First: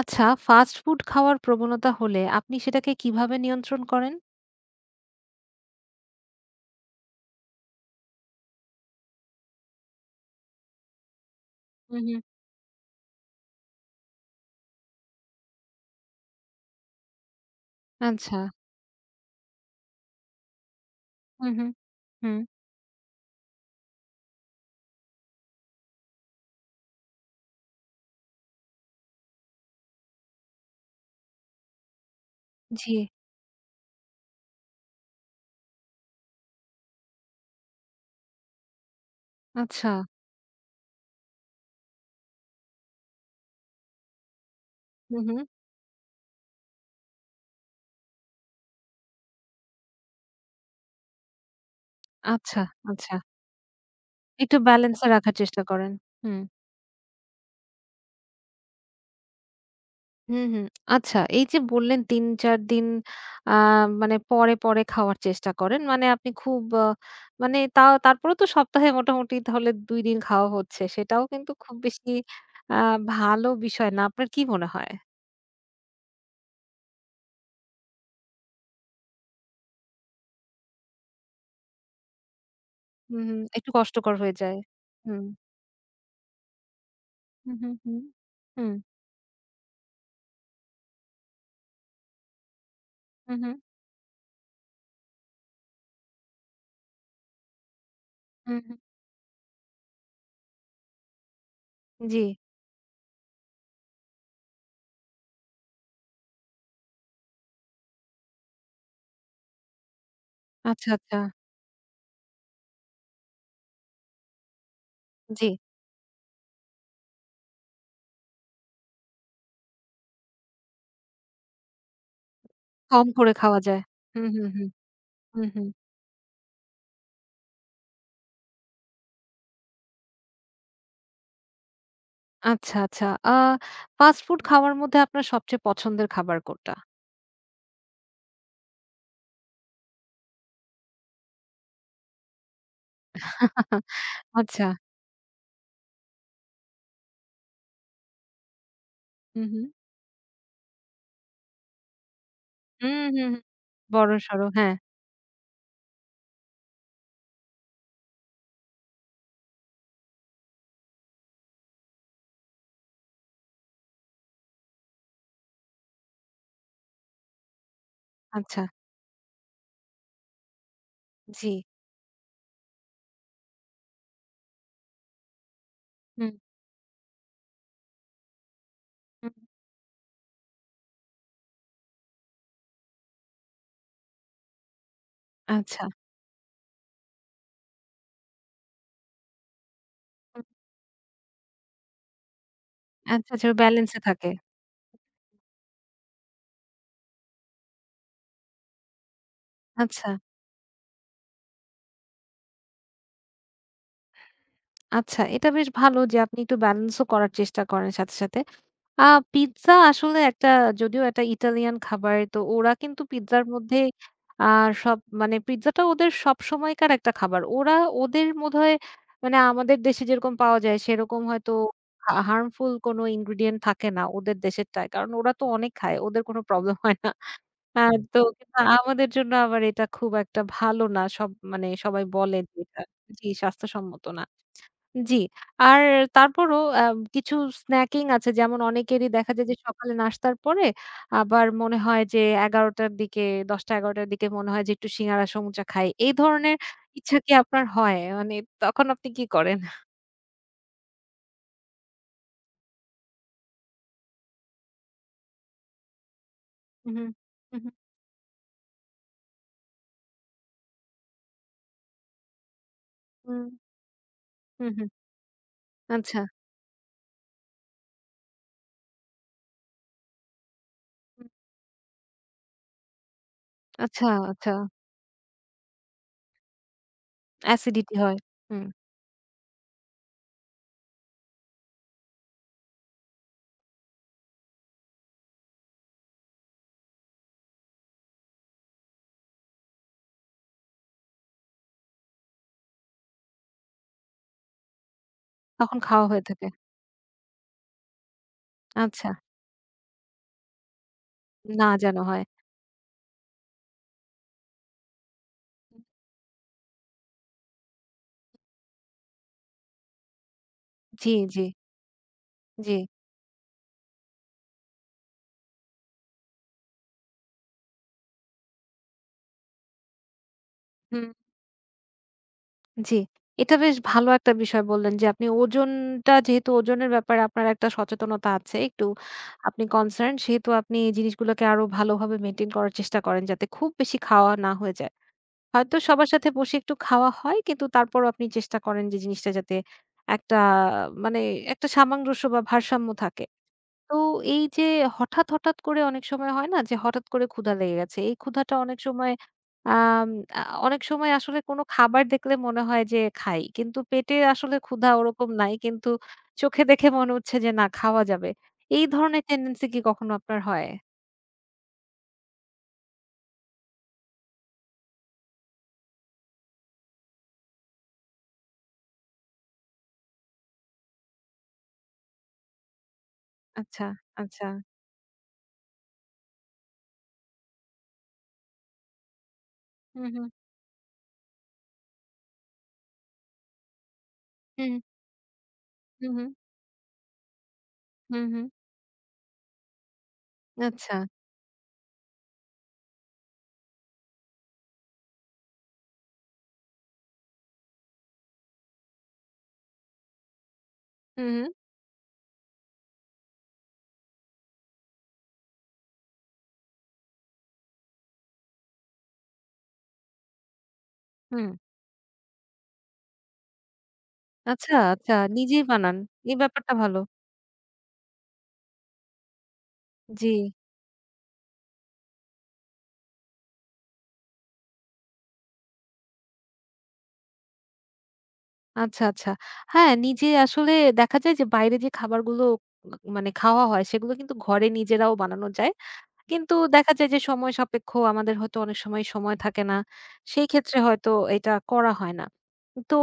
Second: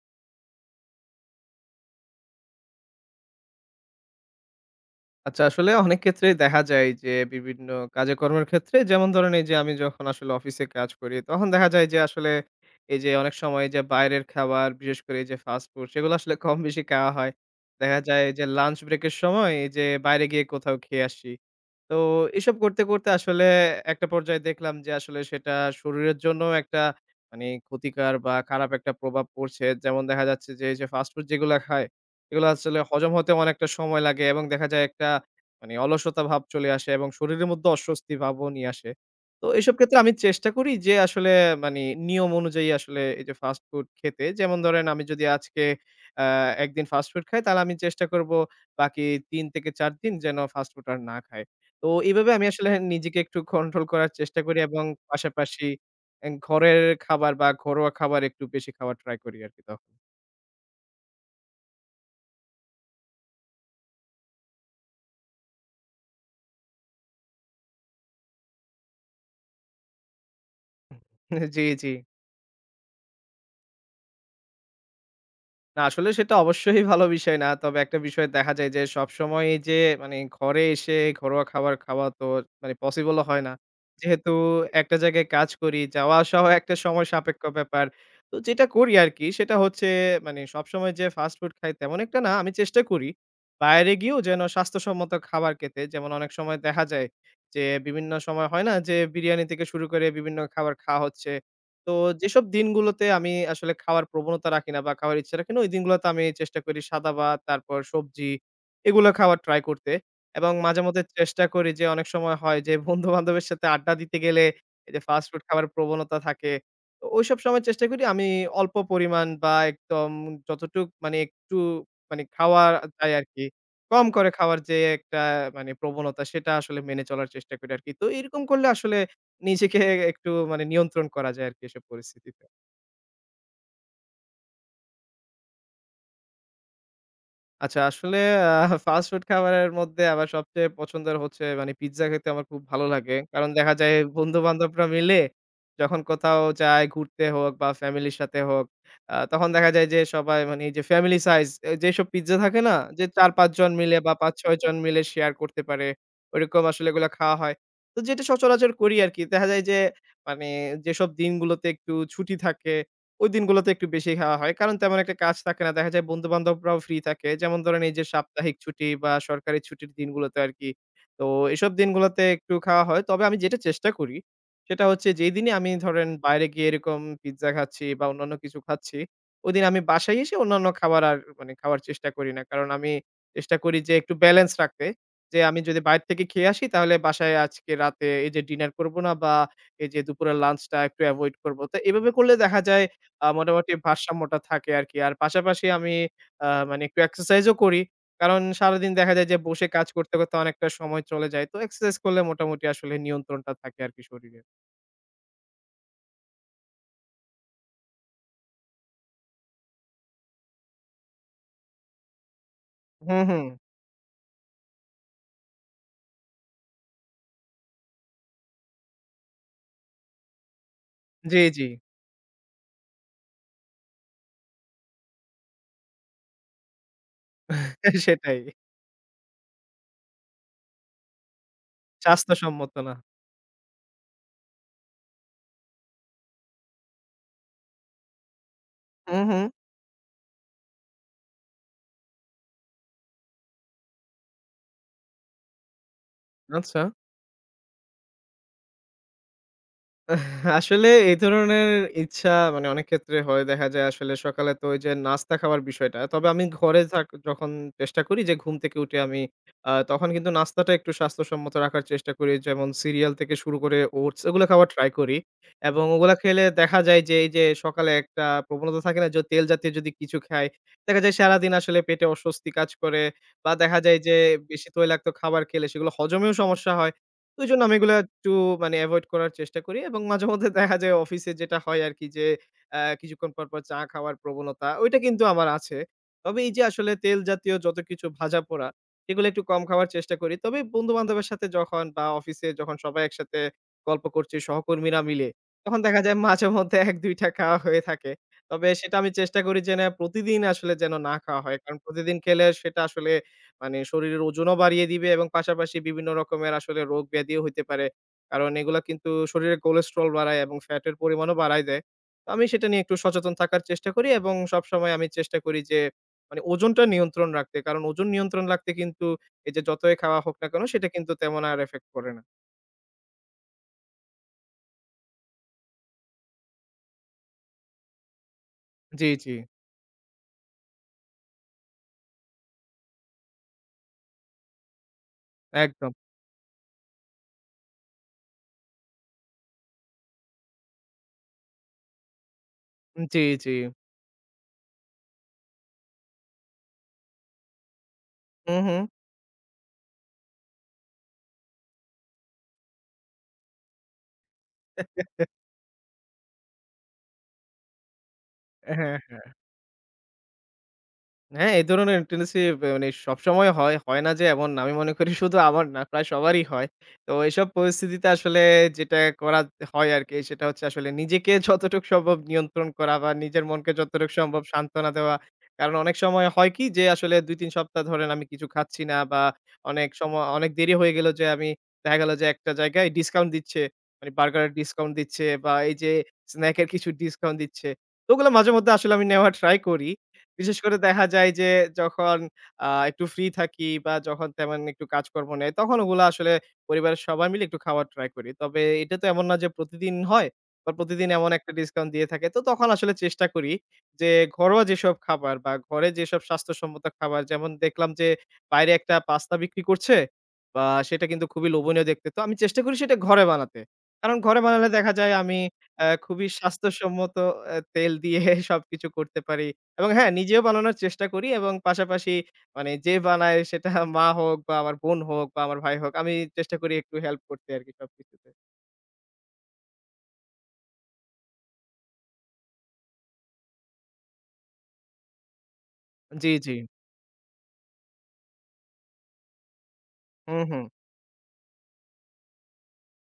আচ্ছা, fast food খাওয়ার প্রবণতা হলে আপনি সেটাকে কিভাবে নিয়ন্ত্রণ করেন? আচ্ছা, আসলে অনেক ক্ষেত্রেই দেখা যায় যে বিভিন্ন কাজে কর্মের ক্ষেত্রে যেমন ধরেন এই যে আমি যখন আসলে অফিসে কাজ করি তখন দেখা যায় হু, যে হুম। আসলে এই যে অনেক সময় যে বাইরের খাবার বিশেষ করে এই যে ফাস্ট ফুড সেগুলো আসলে কম বেশি খাওয়া হয়। দেখা যায় আচ্ছা। যে লাঞ্চ ব্রেক এর সময় এই যে বাইরে গিয়ে কোথাও খেয়ে আসি। হু, হু, তো হুম। এসব করতে, করতে আসলে একটা পর্যায়ে দেখলাম যে আসলে সেটা শরীরের জন্যও একটা মানে ক্ষতিকর বা খারাপ একটা প্রভাব পড়ছে। যেমন দেখা যাচ্ছে যে এই যে ফাস্ট ফুড যেগুলা খায়, এগুলো আসলে জি। হজম হতে অনেকটা সময় লাগে এবং দেখা যায় একটা মানে অলসতা ভাব চলে আসে এবং শরীরের মধ্যে অস্বস্তি ভাবও নিয়ে আসে। তো এসব আচ্ছা। ক্ষেত্রে আমি চেষ্টা করি যে আসলে মানে নিয়ম অনুযায়ী আসলে এই যে ফাস্ট ফুড খেতে। যেমন ধরেন আমি হু, যদি হু। আজকে আ একদিন ফাস্ট ফুড খাই তাহলে আমি চেষ্টা করব বাকি ৩ থেকে ৪ দিন যেন ফাস্ট ফুড আর না খাই। তো এভাবে আমি আচ্ছা, আসলে আচ্ছা। নিজেকে একটু কন্ট্রোল করার চেষ্টা একটু করি এবং ব্যালেন্সে রাখার চেষ্টা পাশাপাশি করেন। হুম। ঘরের খাবার বা ঘরোয়া খাবার একটু বেশি খাওয়ার ট্রাই করি আরকি তখন। হুম, হুম। আচ্ছা, এই যে বললেন ৩-৪ দিন আ মানে পরে, পরে খাওয়ার চেষ্টা করেন। মানে আপনি খুব মানে তা তারপরেও তো সপ্তাহে মোটামুটি তাহলে ২ দিন খাওয়া হচ্ছে। সেটাও কিন্তু জি, খুব জি। বেশি আ ভালো বিষয় না। আপনার কি মনে হয়? না, আসলে সেটা অবশ্যই ভালো বিষয় না। তবে একটা বিষয় দেখা যায় যে সবসময় এই যে মানে ঘরে এসে ঘরোয়া খাবার খাওয়া তো মানে হুম, পসিবলও হুম। হয় না। একটু কষ্টকর যেহেতু হয়ে যায়। একটা হুম। জায়গায় কাজ করি, যাওয়া আসাও একটা সময় সাপেক্ষ হুম, হুম, ব্যাপার। হুম। তো যেটা হুম, করি আরকি সেটা হচ্ছে মানে সবসময় যে ফাস্ট ফুড খাই তেমন একটা না। আমি চেষ্টা করি হুম, হুম, বাইরে গিয়েও যেন স্বাস্থ্যসম্মত খাবার খেতে। যেমন অনেক সময় দেখা যায় যে বিভিন্ন সময় হুম, হয় না হুম। যে বিরিয়ানি থেকে শুরু করে বিভিন্ন খাবার খাওয়া হচ্ছে। তো জি। যেসব দিনগুলোতে আমি আসলে খাওয়ার প্রবণতা রাখি না বা খাওয়ার ইচ্ছা রাখি না, ওই দিনগুলোতে আমি চেষ্টা করি সাদা ভাত, তারপর সবজি এগুলো খাওয়ার ট্রাই করতে। এবং আচ্ছা, মাঝেমধ্যে আচ্ছা। চেষ্টা করি যে অনেক সময় হয় যে বন্ধু-বান্ধবের সাথে আড্ডা দিতে গেলে এই যে ফাস্ট ফুড জি। খাবার প্রবণতা থাকে। তো ওইসব সময় চেষ্টা করি আমি অল্প পরিমাণ বা একদম যতটুক মানে একটু মানে খাওয়া কম যায় করে আরকি। খাওয়া যায়। কম হুম, করে হুম, খাওয়ার হুম, যে একটা হুম, হুম। মানে প্রবণতা সেটা আসলে মেনে চলার চেষ্টা করি আরকি। তো এরকম করলে আসলে নিজেকে একটু মানে নিয়ন্ত্রণ করা যায় আরকি এসব পরিস্থিতিতে। আচ্ছা, আচ্ছা। ফাস্ট ফুড খাওয়ার মধ্যে আপনার সবচেয়ে পছন্দের খাবার কোনটা? আচ্ছা আসলে আ ফাস্ট ফুড খাবারের মধ্যে আমার সবচেয়ে পছন্দের হচ্ছে মানে পিজ্জা খেতে আমার খুব ভালো লাগে। কারণ দেখা যায় আচ্ছা। বন্ধু-বান্ধবরা মিলে যখন কোথাও যায় ঘুরতে হোক বা ফ্যামিলির সাথে হোক, হুম, তখন হুম। দেখা যায় যে সবাই মানে এই যে ফ্যামিলি সাইজ এ যেসব পিজ্জা থাকে না? হুম, যে হুম, হুম। ৪-৫ জন মিলে বা বড়সড়, ৫-৬ হ্যাঁ। জন মিলে শেয়ার করতে পারে, ওইরকম আসলে এগুলা খাওয়া হয়। তো যেটা সচরাচর করি আরকি। দেখা যায় যে মানে যেসব দিনগুলোতে একটু ছুটি থাকে ওই দিনগুলোতে একটু বেশি খাওয়া হয়। কারণ তেমন একটা কাজ থাকে না। দেখা যায় বন্ধু-বান্ধবরাও ফ্রি থাকে। যেমন ধরেন এই যে সাপ্তাহিক আচ্ছা। ছুটি বা সরকারি ছুটির দিনগুলোতে আরকি। তো জি। এসব দিনগুলোতে একটু খাওয়া হয়। তবে আমি যেটা চেষ্টা করি সেটা হচ্ছে যেই দিনই আমি ধরেন হুম, বাইরে গিয়ে এরকম পিজ্জা খাচ্ছি বা অন্যান্য কিছু খাচ্ছি, হুম। ওইদিন আমি বাসায় এসে অন্যান্য খাবার আর মানে খাওয়ার চেষ্টা করি না। কারণ আমি চেষ্টা করি যে একটু ব্যালেন্স রাখতে। যে আমি যদি আচ্ছা। বাইরে থেকে খেয়ে আসি তাহলে বাসায় আজকে রাতে এই যে ডিনার করব না বা এই যে দুপুরের হুম। লাঞ্চটা একটু এভয়েড করব। তো এভাবে করলে দেখা যায় আচ্ছা, আচ্ছা, মোটামুটি ব্যালেন্সে থাকে। ভারসাম্যটা থাকে আরকি। আর পাশাপাশি আমি মানে একটু এক্সারসাইজও করি। কারণ সারাদিন দেখা যায় যে বসে কাজ আচ্ছা, করতে, করতে অনেকটা সময় চলে যায়। তো এক্সারসাইজ করলে মোটামুটি আসলে নিয়ন্ত্রণটা থাকে আরকি শরীরের। আচ্ছা। এটা বেশ ভালো যে আপনি একটু ব্যালেন্সও করার চেষ্টা করেন সাথে, সাথে। আ পিজ্জা আসলে একটা যদিও একটা ইটালিয়ান খাবার। তো ওরা কিন্তু হুম, হুম। পিজ্জার মধ্যে আ সব মানে পিজ্জাটা ওদের সবসময়কার একটা খাবার। ওরা ওদের বোধহয় মানে আমাদের দেশে যেরকম পাওয়া যায় সেরকম জি, হয়তো জি। হার্মফুল কোনো ইনগ্রিডিয়েন্ট থাকে না ওদের দেশেরটায়। কারণ ওরা তো অনেক খায়। ওদের কোনো প্রবলেম হয় না। হুম। তো সেটাই। কিন্তু আমাদের জন্য আবার এটা খুব একটা ভালো না। সব মানে সবাই বলে যে স্বাস্থ্যসম্মত এটা না। জি স্বাস্থ্যসম্মত না। জি। আর তারপরও কিছু স্ন্যাকিং আছে, যেমন অনেকেরই হুম, দেখা যায় হুম। যে সকালে নাস্তার পরে আবার মনে হয় যে ১১:০০ র দিকে, ১০:০০-১১:০০ র দিকে মনে হয় যে একটু সিঙ্গারা সমুচা খাই। এই ধরনের আচ্ছা। ইচ্ছা কি আপনার হয়? মানে তখন আপনি কি করেন? আসলে এই ধরনের ইচ্ছা মানে অনেক ক্ষেত্রে হয়। দেখা যায় আসলে সকালে তো ওই যে নাস্তা খাওয়ার বিষয়টা। তবে আমি ঘরে হুম, থাক যখন হুম, চেষ্টা করি যে ঘুম থেকে উঠে আমি তখন কিন্তু নাস্তাটা একটু স্বাস্থ্যসম্মত রাখার চেষ্টা করি। যেমন সিরিয়াল থেকে হুম, শুরু করে ওটস এগুলো খাওয়ার হুম, হুম, ট্রাই করি। এবং ওগুলা আচ্ছা, খেলে দেখা যায় যে এই যে সকালে একটা প্রবণতা থাকে না যে তেল জাতীয় যদি কিছু খাই, দেখা যায় হুম, সারাদিন আসলে পেটে অস্বস্তি কাজ করে বা দেখা যায় আচ্ছা, যে আচ্ছা। বেশি তৈলাক্ত খাবার খেলে সেগুলো হজমেও সমস্যা হয়। তো ওইজন্য আমি অ্যাসিডিটি এগুলা হয়। একটু হুম, মানে এভয়েড করার চেষ্টা করি এবং মাঝে মধ্যে দেখা যায় অফিসে যেটা হয় আরকি যে কিছুক্ষণ পর, পর চা খাওয়ার প্রবণতা ওইটা কিন্তু আমার আছে। তবে এই যে আসলে তেল জাতীয় যত কিছু ভাজাপোড়া এগুলো একটু কম খাওয়ার চেষ্টা করি। তবে বন্ধু-বান্ধবের সাথে যখন বা অফিসে যখন সবাই একসাথে গল্প করছি সহকর্মীরা মিলে, তখন তখন দেখা খাওয়া যায় হয়ে থাকে। মাঝে মধ্যে ১-২ টা খাওয়া হয়ে থাকে। তবে সেটা আচ্ছা, আমি চেষ্টা করি যে না প্রতিদিন আসলে যেন না খাওয়া হয়। না কারণ যেন প্রতিদিন হয়। খেলে সেটা আসলে মানে শরীরের ওজনও বাড়িয়ে দিবে এবং পাশাপাশি বিভিন্ন রকমের আসলে রোগ ব্যাধিও হইতে পারে। কারণ এগুলা কিন্তু শরীরে কোলেস্টেরল বাড়ায় এবং ফ্যাটের জি, পরিমাণও জি, বাড়ায় দেয়। তো আমি সেটা জি। নিয়ে একটু সচেতন থাকার চেষ্টা করি এবং সবসময় আমি চেষ্টা করি যে মানে ওজনটা নিয়ন্ত্রণ রাখতে। কারণ ওজন নিয়ন্ত্রণ রাখতে কিন্তু এই যে যতই খাওয়া হোক না কেন সেটা হুম। কিন্তু তেমন আর এফেক্ট করে না। জি। এটা বেশ ভালো একটা বিষয় বললেন, যে আপনি ওজনটা, যেহেতু ওজনের ব্যাপারে আপনার একটা সচেতনতা আছে, একটু জি, জি। আপনি কনসার্ন, সেহেতু আপনি এই জিনিসগুলোকে আরো ভালোভাবে মেইনটেইন করার চেষ্টা করেন যাতে খুব বেশি খাওয়া না হয়ে যায়। হয়তো একদম। সবার সাথে বসে একটু খাওয়া হয়, কিন্তু তারপরও আপনি চেষ্টা করেন যে জিনিসটা যাতে একটা মানে একটা সামঞ্জস্য বা ভারসাম্য জি, থাকে। জি। তো এই যে হঠাৎ, হঠাৎ করে অনেক সময় হয় না যে হঠাৎ করে ক্ষুধা লেগে গেছে। এই ক্ষুধাটা হু, হু। অনেক সময় আম আ অনেক সময় আসলে কোনো খাবার দেখলে মনে হয় যে খাই। কিন্তু পেটে আসলে ক্ষুধা ওরকম নাই। কিন্তু চোখে দেখে মনে হচ্ছে যে না, খাওয়া যাবে। এই হ্যাঁ। ধরনের টেনডেন্সি কি কখনো আপনার হয়? হ্যাঁ, এই ধরনের টেন্ডেন্সি মানে সবসময় হয়। হয় না যে এমন না। আমি মনে করি শুধু আমার না, প্রায় সবারই হয়। তো এসব পরিস্থিতিতে আসলে যেটা করা হয় আরকি সেটা হচ্ছে আসলে নিজেকে যতটুকু সম্ভব নিয়ন্ত্রণ করা বা নিজের মনকে আচ্ছা, যতটুকু সম্ভব আচ্ছা। সান্ত্বনা দেওয়া। কারণ অনেক সময় হয় কি যে আসলে ২-৩ সপ্তাহ ধরেন আমি কিছু খাচ্ছি না বা অনেক হুম, সময় হুম। অনেক দেরি হয়ে গেল যে আমি দেখা গেল যে একটা জায়গায় ডিসকাউন্ট দিচ্ছে। মানে বার্গারের হুম, ডিসকাউন্ট দিচ্ছে বা এই যে হুম, হুম, স্ন্যাক এর কিছু ডিসকাউন্ট দিচ্ছে। তো হুম, ওগুলো হুম। মাঝে মধ্যে আসলে আমি নেওয়ার ট্রাই করি। বিশেষ করে আচ্ছা। দেখা যায় যে যখন একটু ফ্রি থাকি বা যখন তেমন একটু কাজকর্ম নেই, তখন ওগুলা আসলে পরিবারের সবাই মিলে একটু খাওয়ার ট্রাই করি। তবে এটা তো এমন না যে প্রতিদিন হয় বা প্রতিদিন হুম, এমন হুম, একটা ডিসকাউন্ট দিয়ে থাকে। তো তখন আসলে চেষ্টা করি যে ঘরোয়া যেসব খাবার বা ঘরে যেসব স্বাস্থ্যসম্মত খাবার যেমন দেখলাম যে বাইরে একটা পাস্তা বিক্রি করছে বা সেটা কিন্তু খুবই হুম। লোভনীয় দেখতে। তো আমি চেষ্টা করি সেটা ঘরে বানাতে। কারণ ঘরে বানালে আচ্ছা, দেখা যায় আচ্ছা। আমি নিজেই বানান। খুবই এই ব্যাপারটা ভালো। স্বাস্থ্যসম্মত তেল দিয়ে সবকিছু করতে পারি। এবং হ্যাঁ, জি। নিজেও বানানোর চেষ্টা করি এবং পাশাপাশি মানে যে বানায় সেটা মা হোক বা আমার বোন হোক বা আমার ভাই হোক, আমি চেষ্টা করি একটু হেল্প করতে আরকি সবকিছুতে। আচ্ছা, আচ্ছা। হ্যাঁ, নিজে আসলে দেখা যায় যে বাইরে যে খাবারগুলো মানে খাওয়া হয় সেগুলো কিন্তু ঘরে নিজেরাও বানানো যায়। জি, জি। কিন্তু দেখা যায় যে সময় সাপেক্ষ, আমাদের হয়তো অনেক সময় সময় থাকে না। হুম, সেই হুম। ক্ষেত্রে হয়তো এটা করা হয় না। তো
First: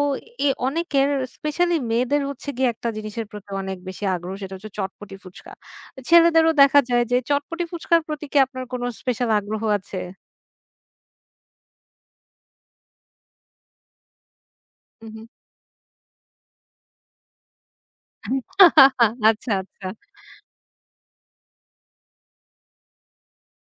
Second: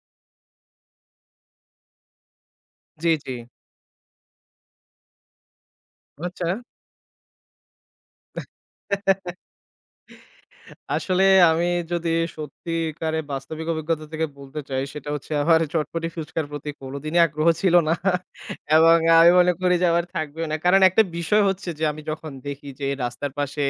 অনেকের স্পেশালি মেয়েদের হচ্ছে গিয়ে একটা জি, জিনিসের জি। প্রতি অনেক বেশি আগ্রহ, সেটা হচ্ছে চটপটি ফুচকা। আচ্ছা। ছেলেদেরও দেখা যায় যে চটপটি ফুচকার প্রতি কি আপনার কোনো স্পেশাল আগ্রহ আছে? আসলে আমি যদি সত্যিকারে বাস্তবিক অভিজ্ঞতা থেকে বলতে চাই, হু, সেটা হু। হচ্ছে আমার চটপটি ফুচকার প্রতি কোনোদিনই আগ্রহ ছিল না। এবং আমি আচ্ছা, মনে করি যে আচ্ছা। আমার থাকবেও না। কারণ একটা বিষয় হচ্ছে যে আমি যখন দেখি যে রাস্তার পাশে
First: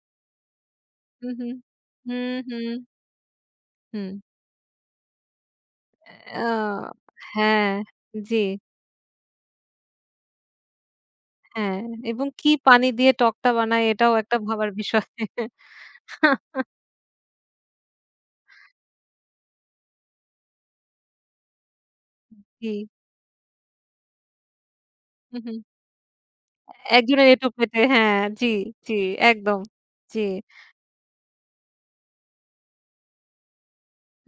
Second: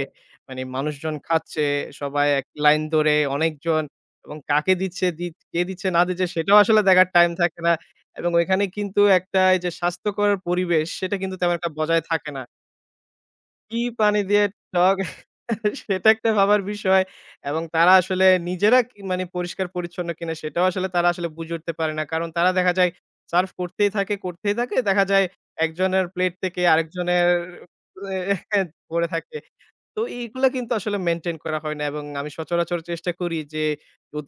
মানে মানুষজন হু, হু। খাচ্ছে, সবাই হুম, এক হুম, লাইন ধরে অনেকজন হুম। এবং কাকে দিচ্ছে, কে দিচ্ছে না দিচ্ছে আ সেটাও আসলে দেখার টাইম থাকে হ্যাঁ, না। এবং জি, ওইখানে কিন্তু একটা এই যে স্বাস্থ্যকর পরিবেশ সেটা কিন্তু তেমন একটা হ্যাঁ, বজায় এবং থাকে না। কি পানি দিয়ে টকটা কি বানায় এটাও পানি একটা দিয়ে ভাবার টক বিষয়। সেটা একটা ভাবার বিষয় এবং তারা আসলে নিজেরা কি মানে পরিষ্কার পরিচ্ছন্ন কিনা সেটাও আসলে তারা আসলে বুঝে উঠতে পারে না। কারণ তারা জি, দেখা যায় সার্ভ করতেই থাকে, করতেই থাকে। দেখা যায় হু, হু। একজনের প্লেট থেকে একজনের আরেকজনের এঁটো পেটে, হ্যাঁ, জি, এ জি, পড়ে থাকে। একদম। তো জি, এইগুলা কিন্তু আসলে মেইনটেইন করা হয় না এবং আমি সচরাচর চেষ্টা করি যে,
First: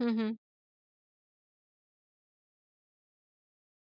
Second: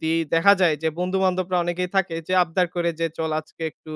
হু, হু, দেখা যায় যে বন্ধু-বান্ধবরা অনেকেই থাকে যে আবদার করে যে, "চল আজকে একটু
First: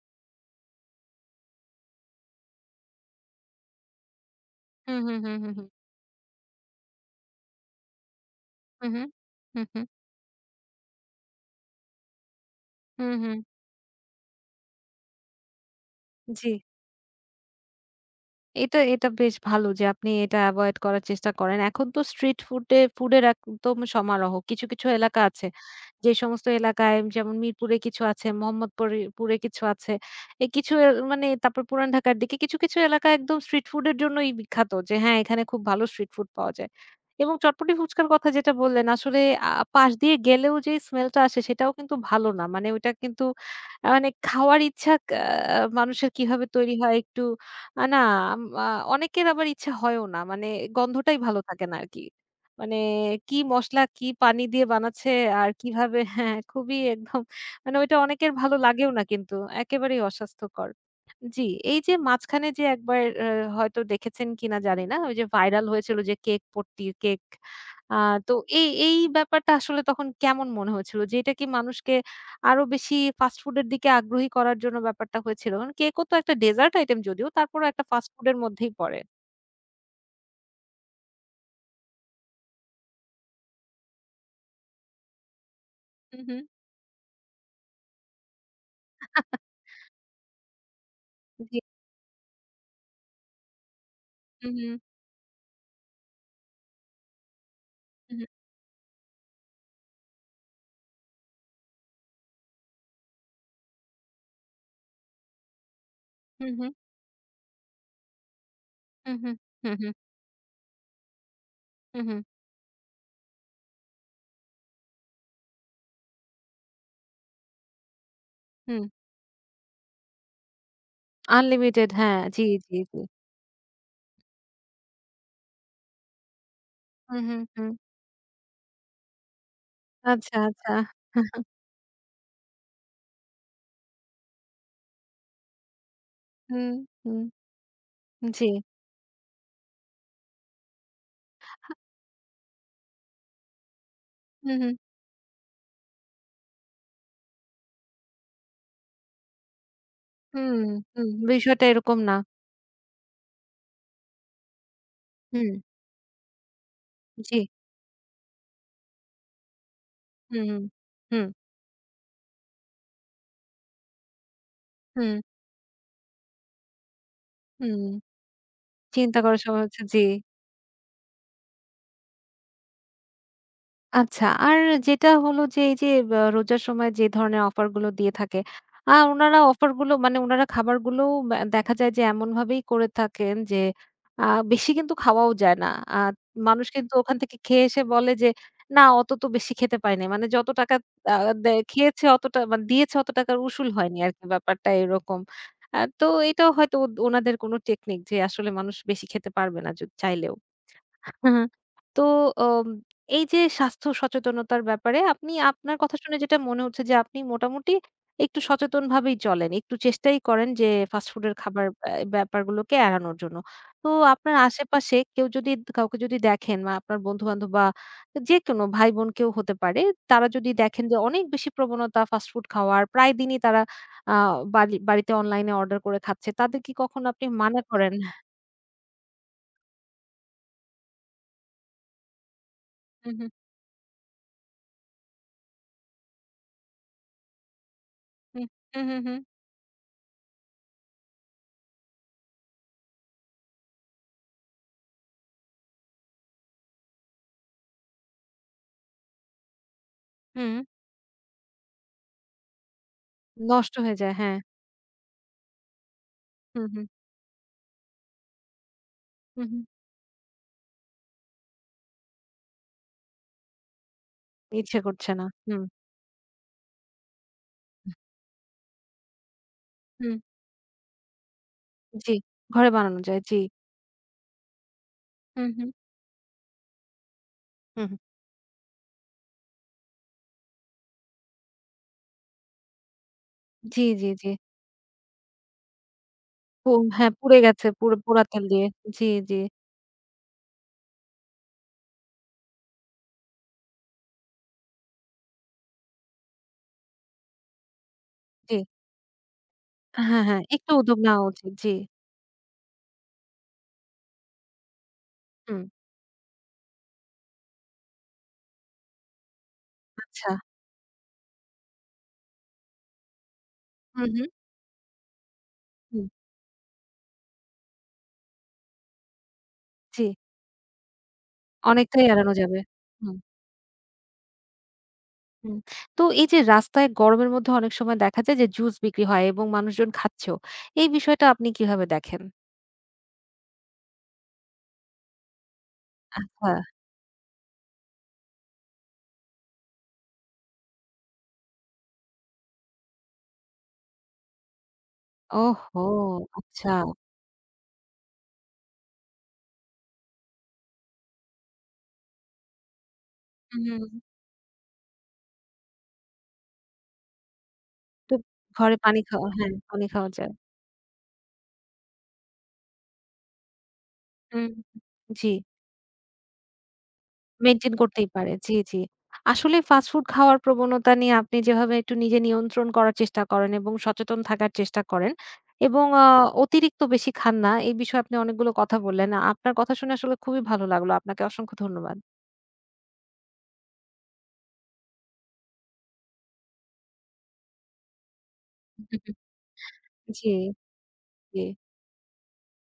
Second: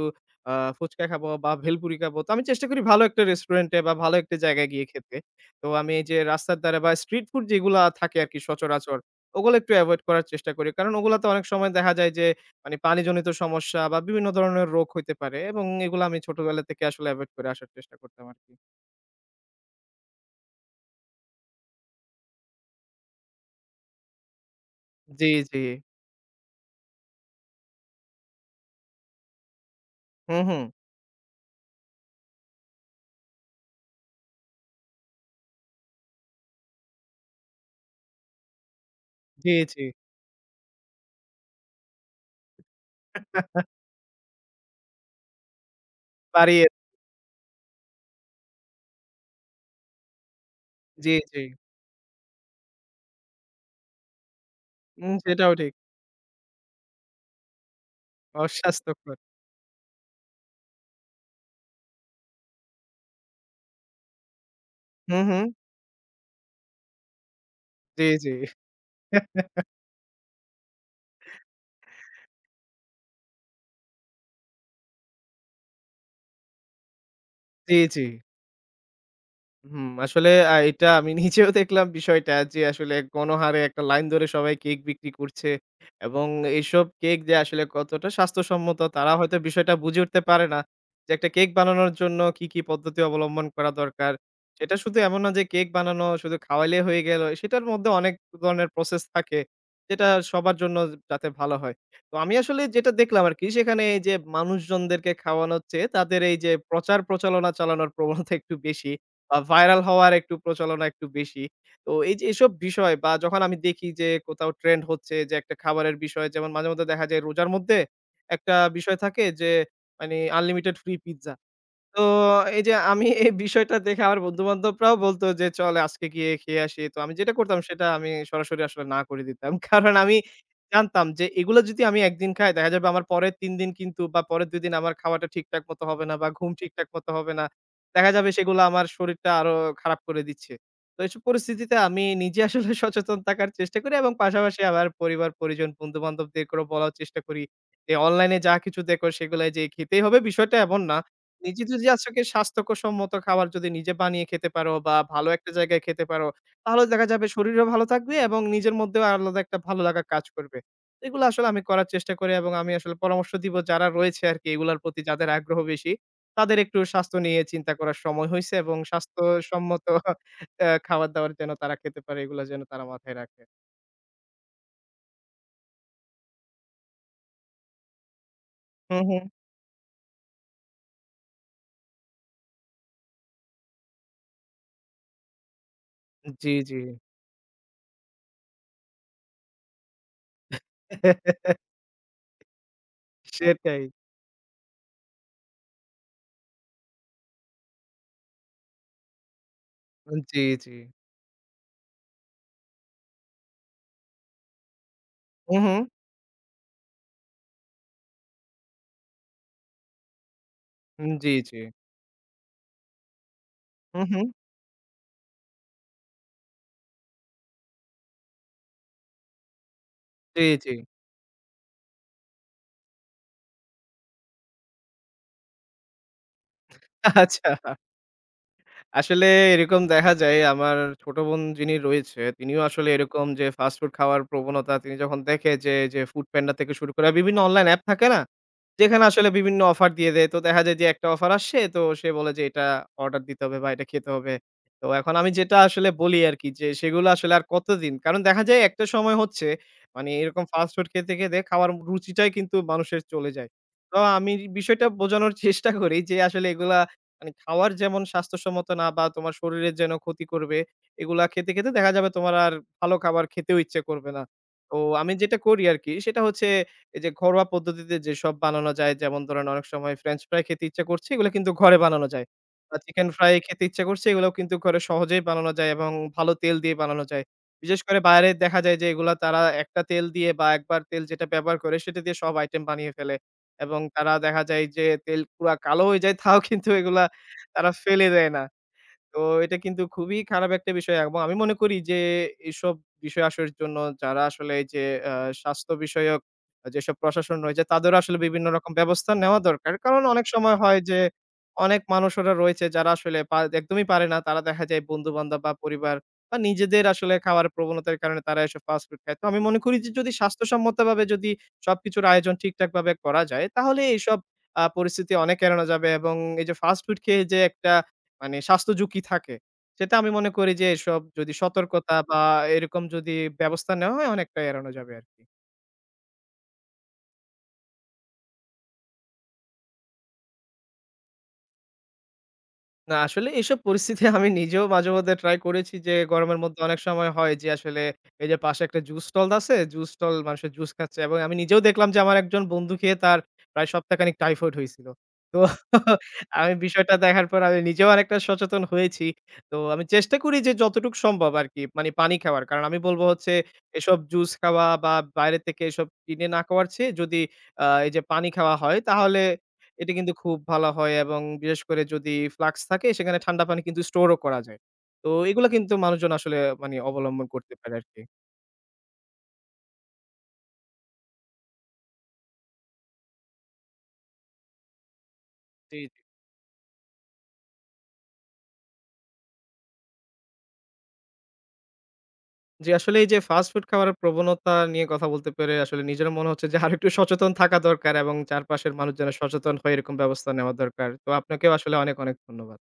ফুচকা খাবো বা ভেলপুরি খাবো।" তো আমি চেষ্টা করি ভালো একটা রেস্টুরেন্টে বা ভালো একটা জায়গায় গিয়ে হু, হু, খেতে। হু, হু, তো আমি এই যে রাস্তার ধারে বা স্ট্রিট ফুড যেগুলা থাকে আরকি হু, হু, সচরাচর, ওগুলো হু, একটু হু, এভয়েড করার চেষ্টা করি। কারণ ওগুলাতে অনেক সময় দেখা যায় যে মানে হু, পানিজনিত হু, সমস্যা বা বিভিন্ন ধরনের রোগ হইতে পারে এবং এগুলা আমি জি। ছোটবেলা থেকে আসলে এভয়েড করে আসার চেষ্টা করতাম আরকি। এটা বেশ ভালো যে আপনি এটা এভয়েড করার চেষ্টা করেন। এখন তো স্ট্রিট ফুডে ফুডের একদম সমারোহ। কিছু, কিছু এলাকা জি, আছে। জি। যে সমস্ত এলাকায়, যেমন মিরপুরে কিছু আছে, মোহাম্মদপুরে পুরে কিছু আছে। হুম, এ হুম। কিছু এ মানে তারপর পুরান ঢাকার দিকে কিছু, কিছু এলাকা একদম স্ট্রিট ফুডের জন্যই বিখ্যাত। যে হ্যাঁ, এখানে খুব ভালো স্ট্রিট ফুড পাওয়া যায়। এবং চটপটি ফুচকার কথা যেটা বললেন আসলে জি, জি। পাশ দিয়ে গেলেও যে স্মেলটা আসে সেটাও কিন্তু ভালো না। মানে ওইটা কিন্তু মানে খাওয়ার ইচ্ছা মানুষের কিভাবে বাড়িয়ে তৈরি হয় একটু না, আম আ অনেকের আবার ইচ্ছা হয়ও না। মানে জি, গন্ধটাই ভালো জি। থাকে না আরকি। মানে কি মসলা, কি পানি দিয়ে বানাচ্ছে আর সেটাও ঠিক। কিভাবে, হ্যাঁ, খুবই একদম মানে ওইটা অনেকের ভালো লাগেও না অস্বাস্থ্যকর। কিন্তু। একেবারেই অস্বাস্থ্যকর। জি, এই যে মাঝখানে যে একবার হয়তো দেখেছেন কিনা জানি না। ওই হু, যে হু। ভাইরাল হয়েছিল যে কেক পট্টি, কেক। আ জি, তো জি। এই এই ব্যাপারটা আসলে তখন কেমন মনে হয়েছিল? যে এটা কি মানুষকে আরো বেশি ফাস্ট ফুড এর দিকে আগ্রহী করার জন্য ব্যাপারটা হয়েছিল? কারণ কেকও তো একটা ডেজার্ট আইটেম, যদিও তারপরেও জি, একটা জি। ফাস্ট ফুড এর মধ্যেই পড়ে। হুম, আসলে এটা আমি নিজেও দেখলাম বিষয়টা যে আসলে গণহারে একটা লাইন ধরে সবাই কেক বিক্রি করছে হু, এবং হু। এইসব কেক যে আসলে কতটা স্বাস্থ্যসম্মত তারা হয়তো বিষয়টা বুঝে উঠতে পারে না। যে একটা কেক জি। বানানোর জন্য কি, কি পদ্ধতি অবলম্বন করা দরকার। হু, হু, সেটা শুধু এমন না যে কেক বানানো শুধু খাওয়াইলে হয়ে গেল। সেটার মধ্যে হু, অনেক ধরনের প্রসেস থাকে। যেটা সবার জন্য যাতে ভালো হয়। তো আমি আসলে যেটা দেখলাম আরকি সেখানে এই যে মানুষজনদেরকে খাওয়ানো হচ্ছে তাদের এই হু, যে হু, প্রচার প্রচারণা চালানোর প্রবণতা একটু বেশি। হু, হু, বা হু, ভাইরাল হু, হওয়ার একটু প্রচলন একটু বেশি। তো এই হু, যে এসব বিষয় বা যখন আমি দেখি যে কোথাও ট্রেন্ড হচ্ছে যে একটা খাবারের বিষয় যেমন মাঝে মধ্যে দেখা যায় রোজার মধ্যে একটা হু। বিষয় থাকে যে মানে আনলিমিটেড ফ্রি পিজ্জা। আনলিমিটেড, তো হ্যাঁ, জি, এই যে জি, জি। আমি এই বিষয়টা দেখে আমার বন্ধু-বান্ধবরাও বলত যে, "চল আজকে গিয়ে খেয়ে আসি।" তো আমি হু, যেটা হু, করতাম হু। সেটা আমি সরাসরি আসলে না করে দিতাম। কারণ আমি আচ্ছা, আচ্ছা। জানতাম যে এগুলো যদি আমি একদিন খাই দেখা যাবে আমার পরের ৩ দিন কিন্তু বা পরের ২ দিন আমার খাওয়াটা ঠিকঠাক মতো হবে না বা ঘুম হুম, ঠিকঠাক মতো হুম। হবে না। দেখা যাবে জি। সেগুলো আমার শরীরটা আরো খারাপ করে দিচ্ছে। তো এসব পরিস্থিতিতে আমি নিজে আসলে সচেতন থাকার চেষ্টা করি এবং হু, পাশাপাশি হু। আমার পরিবার, পরিজন, বন্ধু-বান্ধবদেরকেও বলার চেষ্টা করি যে, "অনলাইনে যা কিছু দেখো সেগুলাই যে খেতেই হবে বিষয়টা হুম, এমন না।" হুম, নিজে বিষয়টা যদি এরকম না। আজকে স্বাস্থ্যকসম্মত খাবার যদি নিজে বানিয়ে খেতে পারো বা ভালো একটা হুম, জায়গায় খেতে পারো, তাহলে দেখা যাবে জি। শরীরও ভালো থাকবে এবং নিজের মধ্যেও আলাদা একটা ভালো লাগা কাজ হুম, করবে। হুম, এগুলো হুম, আসলে আমি করার চেষ্টা করি এবং আমি আসলে পরামর্শ দিব যারা রয়েছে আরকি এগুলার প্রতি হুম, যাদের আগ্রহ বেশি, তাদের একটু স্বাস্থ্য নিয়ে চিন্তা হুম। করার সময় হইছে এবং চিন্তা করার সময় হচ্ছে, স্বাস্থ্যসম্মত জি। খাবার-দাবার যেন তারা খেতে পারে, এগুলা যেন তারা মাথায় রাখে। আচ্ছা। আর যেটা হলো যে এই যে বা রোজার সময় যে ধরনের অফার গুলো দিয়ে থাকে, হুম, হুম। উনারা অফার গুলো মানে উনারা খাবারগুলোও দেখা যায় যে এমনভাবেই করে থাকেন যে আ বেশি কিন্তু খাওয়াও যায় না। আ জি, মানুষ জি। কিন্তু ওখান থেকে খেয়ে এসে বলে যে, "না, অত তো বেশি খেতে পারি নাই।" মানে যত টাকা আ দে খেয়েছে অতটা, মানে দিয়েছে অত টাকার উসুল সেটাই। হয়নি আরকি, ব্যাপারটা এরকম। তো এটাও হয়তো ওনাদের কোনো টেকনিক যে আসলে মানুষ বেশি খেতে পারবে না চাইলেও। জি, জি। হ্যাঁ, হ্যাঁ। তো অম এই যে স্বাস্থ্য সচেতনতার ব্যাপারে আপনি, হু, হু। আপনার কথা শুনে যেটা মনে হচ্ছে যে আপনি মোটামুটি একটু সচেতনভাবেই চলেন। একটু চেষ্টাই করেন যে ফাস্ট জি, ফুডের জি। খাবার ব্যাপারগুলোকে এড়ানোর জন্য। তো হু, হু। আপনার আশেপাশে কেউ যদি কাউকে যদি দেখেন, বা আপনার বন্ধু-বান্ধব বা যেকোনো ভাই-বোন কেউ হতে পারে, তারা জি, যদি জি। দেখেন যে অনেক বেশি প্রবণতা ফাস্ট ফুড খাওয়ার, প্রায় দিনই তারা আ বাড়ি বাড়িতে অনলাইনে অর্ডার করে খাচ্ছে। তাদের কি কখনো আপনি আচ্ছা। মানা করেন? আসলে এরকম দেখা যায় আমার ছোট বোন যিনি রয়েছে, তিনিও আসলে হু, হু, এরকম যে ফাস্ট ফুড খাওয়ার প্রবণতা তিনি যখন দেখে যে, Foodpanda থেকে শুরু করে বিভিন্ন অনলাইন অ্যাপ থাকে না? হু, হু, হু, যেখানে হু, আসলে বিভিন্ন অফার দিয়ে দেয়। তো দেখা যায় যে একটা অফার আসছে, তো সে বলে যে এটা অর্ডার দিতে হবে বা এটা খেতে হবে। তো এখন আমি যেটা আসলে বলি আরকি, যে সেগুলো আসলে আর কতদিন? কারণ দেখা যায় একটা সময় হচ্ছে, মানে এরকম হুম। ফাস্ট ফুড খেতে খাওয়ার রুচিটাই কিন্তু মানুষের চলে যায়। নষ্ট তো হয়ে যায়, আমি হ্যাঁ। বিষয়টা বোঝানোর চেষ্টা করি যে আসলে হুম, এগুলা, হুম। মানে খাওয়ার যেমন স্বাস্থ্যসম্মত না বা তোমার হুম, হুম। শরীরের যেন ক্ষতি করবে, এগুলা খেতে দেখা যাবে তোমার আর ভালো খাবার খেতেও ইচ্ছে করবে না। তো ইচ্ছে করছে আমি না। যেটা হুম, করি আরকি সেটা হচ্ছে, এই যে ঘরোয়া পদ্ধতিতে যেসব বানানো যায়, যেমন ধরেন অনেক সময় হুম। ফ্রেঞ্চ ফ্রাই খেতে ইচ্ছা করছে, এগুলো কিন্তু ঘরে বানানো জি। যায়। ঘরে বা বানানো চিকেন যায়, ফ্রাই জি। খেতে ইচ্ছা করছে, এগুলাও কিন্তু ঘরে সহজেই হুম, বানানো হুম। যায় এবং ভালো তেল দিয়ে বানানো যায়। বিশেষ হুম, হুম। করে বাইরে দেখা যায় যে এগুলা তারা একটা তেল দিয়ে বা একবার তেল যেটা ব্যবহার করে সেটা দিয়ে সব আইটেম বানিয়ে ফেলে। এবং জি, জি, তারা জি। দেখা যায় যে তেল পুরা কালো হয়ে যায়, তাও কিন্তু পু এগুলা হ্যাঁ, পুড়ে গেছে, তারা পুরো ফেলে পোড়া দেয় না। তেল দিয়ে। জি, তো জি, এটা কিন্তু খুবই খারাপ একটা বিষয় এবং আমি মনে করি যে এইসব বিষয় আসার জন্য যারা আসলে এই যে আ স্বাস্থ্য বিষয়ক যেসব প্রশাসন রয়েছে তাদেরও আসলে বিভিন্ন জি। রকম ব্যবস্থা নেওয়া দরকার। কারণ হ্যাঁ, অনেক হ্যাঁ। সময় একটু হয় উদ্যোগ যে নেওয়া উচিত, জি। অনেক মানুষেরা রয়েছে যারা আসলে পা একদমই পারে না। তারা দেখা যায় বন্ধু-বান্ধব বা হুম। পরিবার বা নিজেদের আসলে খাওয়ার প্রবণতার কারণে তারা এসব ফাস্ট ফুড খায়। তো আমি মনে করি যে যদি আচ্ছা। স্বাস্থ্যসম্মতভাবে যদি সবকিছুর আয়োজন ঠিকঠাকভাবে করা যায় তাহলে হুম, এইসব হুম। পরিস্থিতি অনেক এড়ানো যাবে হুম। এবং এই যে ফাস্ট ফুড খেয়ে যে একটা, মানে স্বাস্থ্য ঝুঁকি থাকে, সেটা জি। আমি মনে করি যে এসব যদি সতর্কতা অনেকটাই বা এড়ানো যাবে। এরকম যদি হুম, ব্যবস্থা নেওয়া হয় অনেকটাই এড়ানো যাবে আরকি। হুম। তো এই যে রাস্তায় গরমের মধ্যে অনেক সময় দেখা যায় যে জুস বিক্রি হয় এবং মানুষজন খাচ্ছেও। এই বিষয়টা আপনি কিভাবে দেখেন? না, আসলে এইসব পরিস্থিতি আমি নিজেও মাঝেমধ্যে ট্রাই করেছি যে, গরমের আচ্ছা। মধ্যে অনেক সময় হয় যে আসলে এই যে পাশে একটা জুস স্টল আছে, জুস স্টল মানুষের জুস খাচ্ছে, এবং আমি নিজেও দেখলাম যে আমার একজন বন্ধু খেয়ে তার প্রায় সপ্তাহখানেক টাইফয়েড হয়েছিল। তো ওহহো! আমি আচ্ছা। বিষয়টা দেখার পর আমি নিজেও অনেকটা সচেতন হয়েছি। তো আমি চেষ্টা করি যে যতটুকু সম্ভব আরকি মানে পানি খাওয়ার। কারণ আমি বলব হচ্ছে হুম, হুম। এসব জুস খাওয়া বা বাইরে থেকে এসব কিনে না খাওয়ার চেয়ে যদি এই যে তো পানি খাওয়া ঘরে হয় পানি তাহলে খাওয়া, হ্যাঁ, পানি এটা খাওয়া কিন্তু যায়। খুব ভালো হয়, এবং বিশেষ করে যদি ফ্লাক্স থাকে সেখানে ঠান্ডা পানি কিন্তু স্টোরও করা হুম, যায়। তো জি। এগুলা কিন্তু মানুষজন আসলে, মানে অবলম্বন করতে মেইনটেইন পারে আরকি। করতেই পারে, জি, জি। আসলে ফাস্ট ফুড খাওয়ার প্রবণতা নিয়ে আপনি যেভাবে একটু নিজে নিয়ন্ত্রণ করার চেষ্টা করেন এবং সচেতন থাকার চেষ্টা করেন জি, এবং জি। অতিরিক্ত বেশি খান না, এই বিষয়ে আপনি অনেকগুলো কথা বললেন। আপনার কথা শুনে আসলে খুবই ভালো লাগলো। আপনাকে অসংখ্য ধন্যবাদ। জি, আসলে এই যে ফাস্ট ফুড খাওয়ার প্রবণতা নিয়ে কথা বলতে পেরে আসলে নিজেরও মনে হচ্ছে যে আরেকটু সচেতন থাকা দরকার এবং চারপাশের মানুষ যেন সচেতন হয়ে এরকম জি, ব্যবস্থা নেওয়া দরকার। তো আপনাকেও জি। আসলে অনেক, অনেক ধন্যবাদ।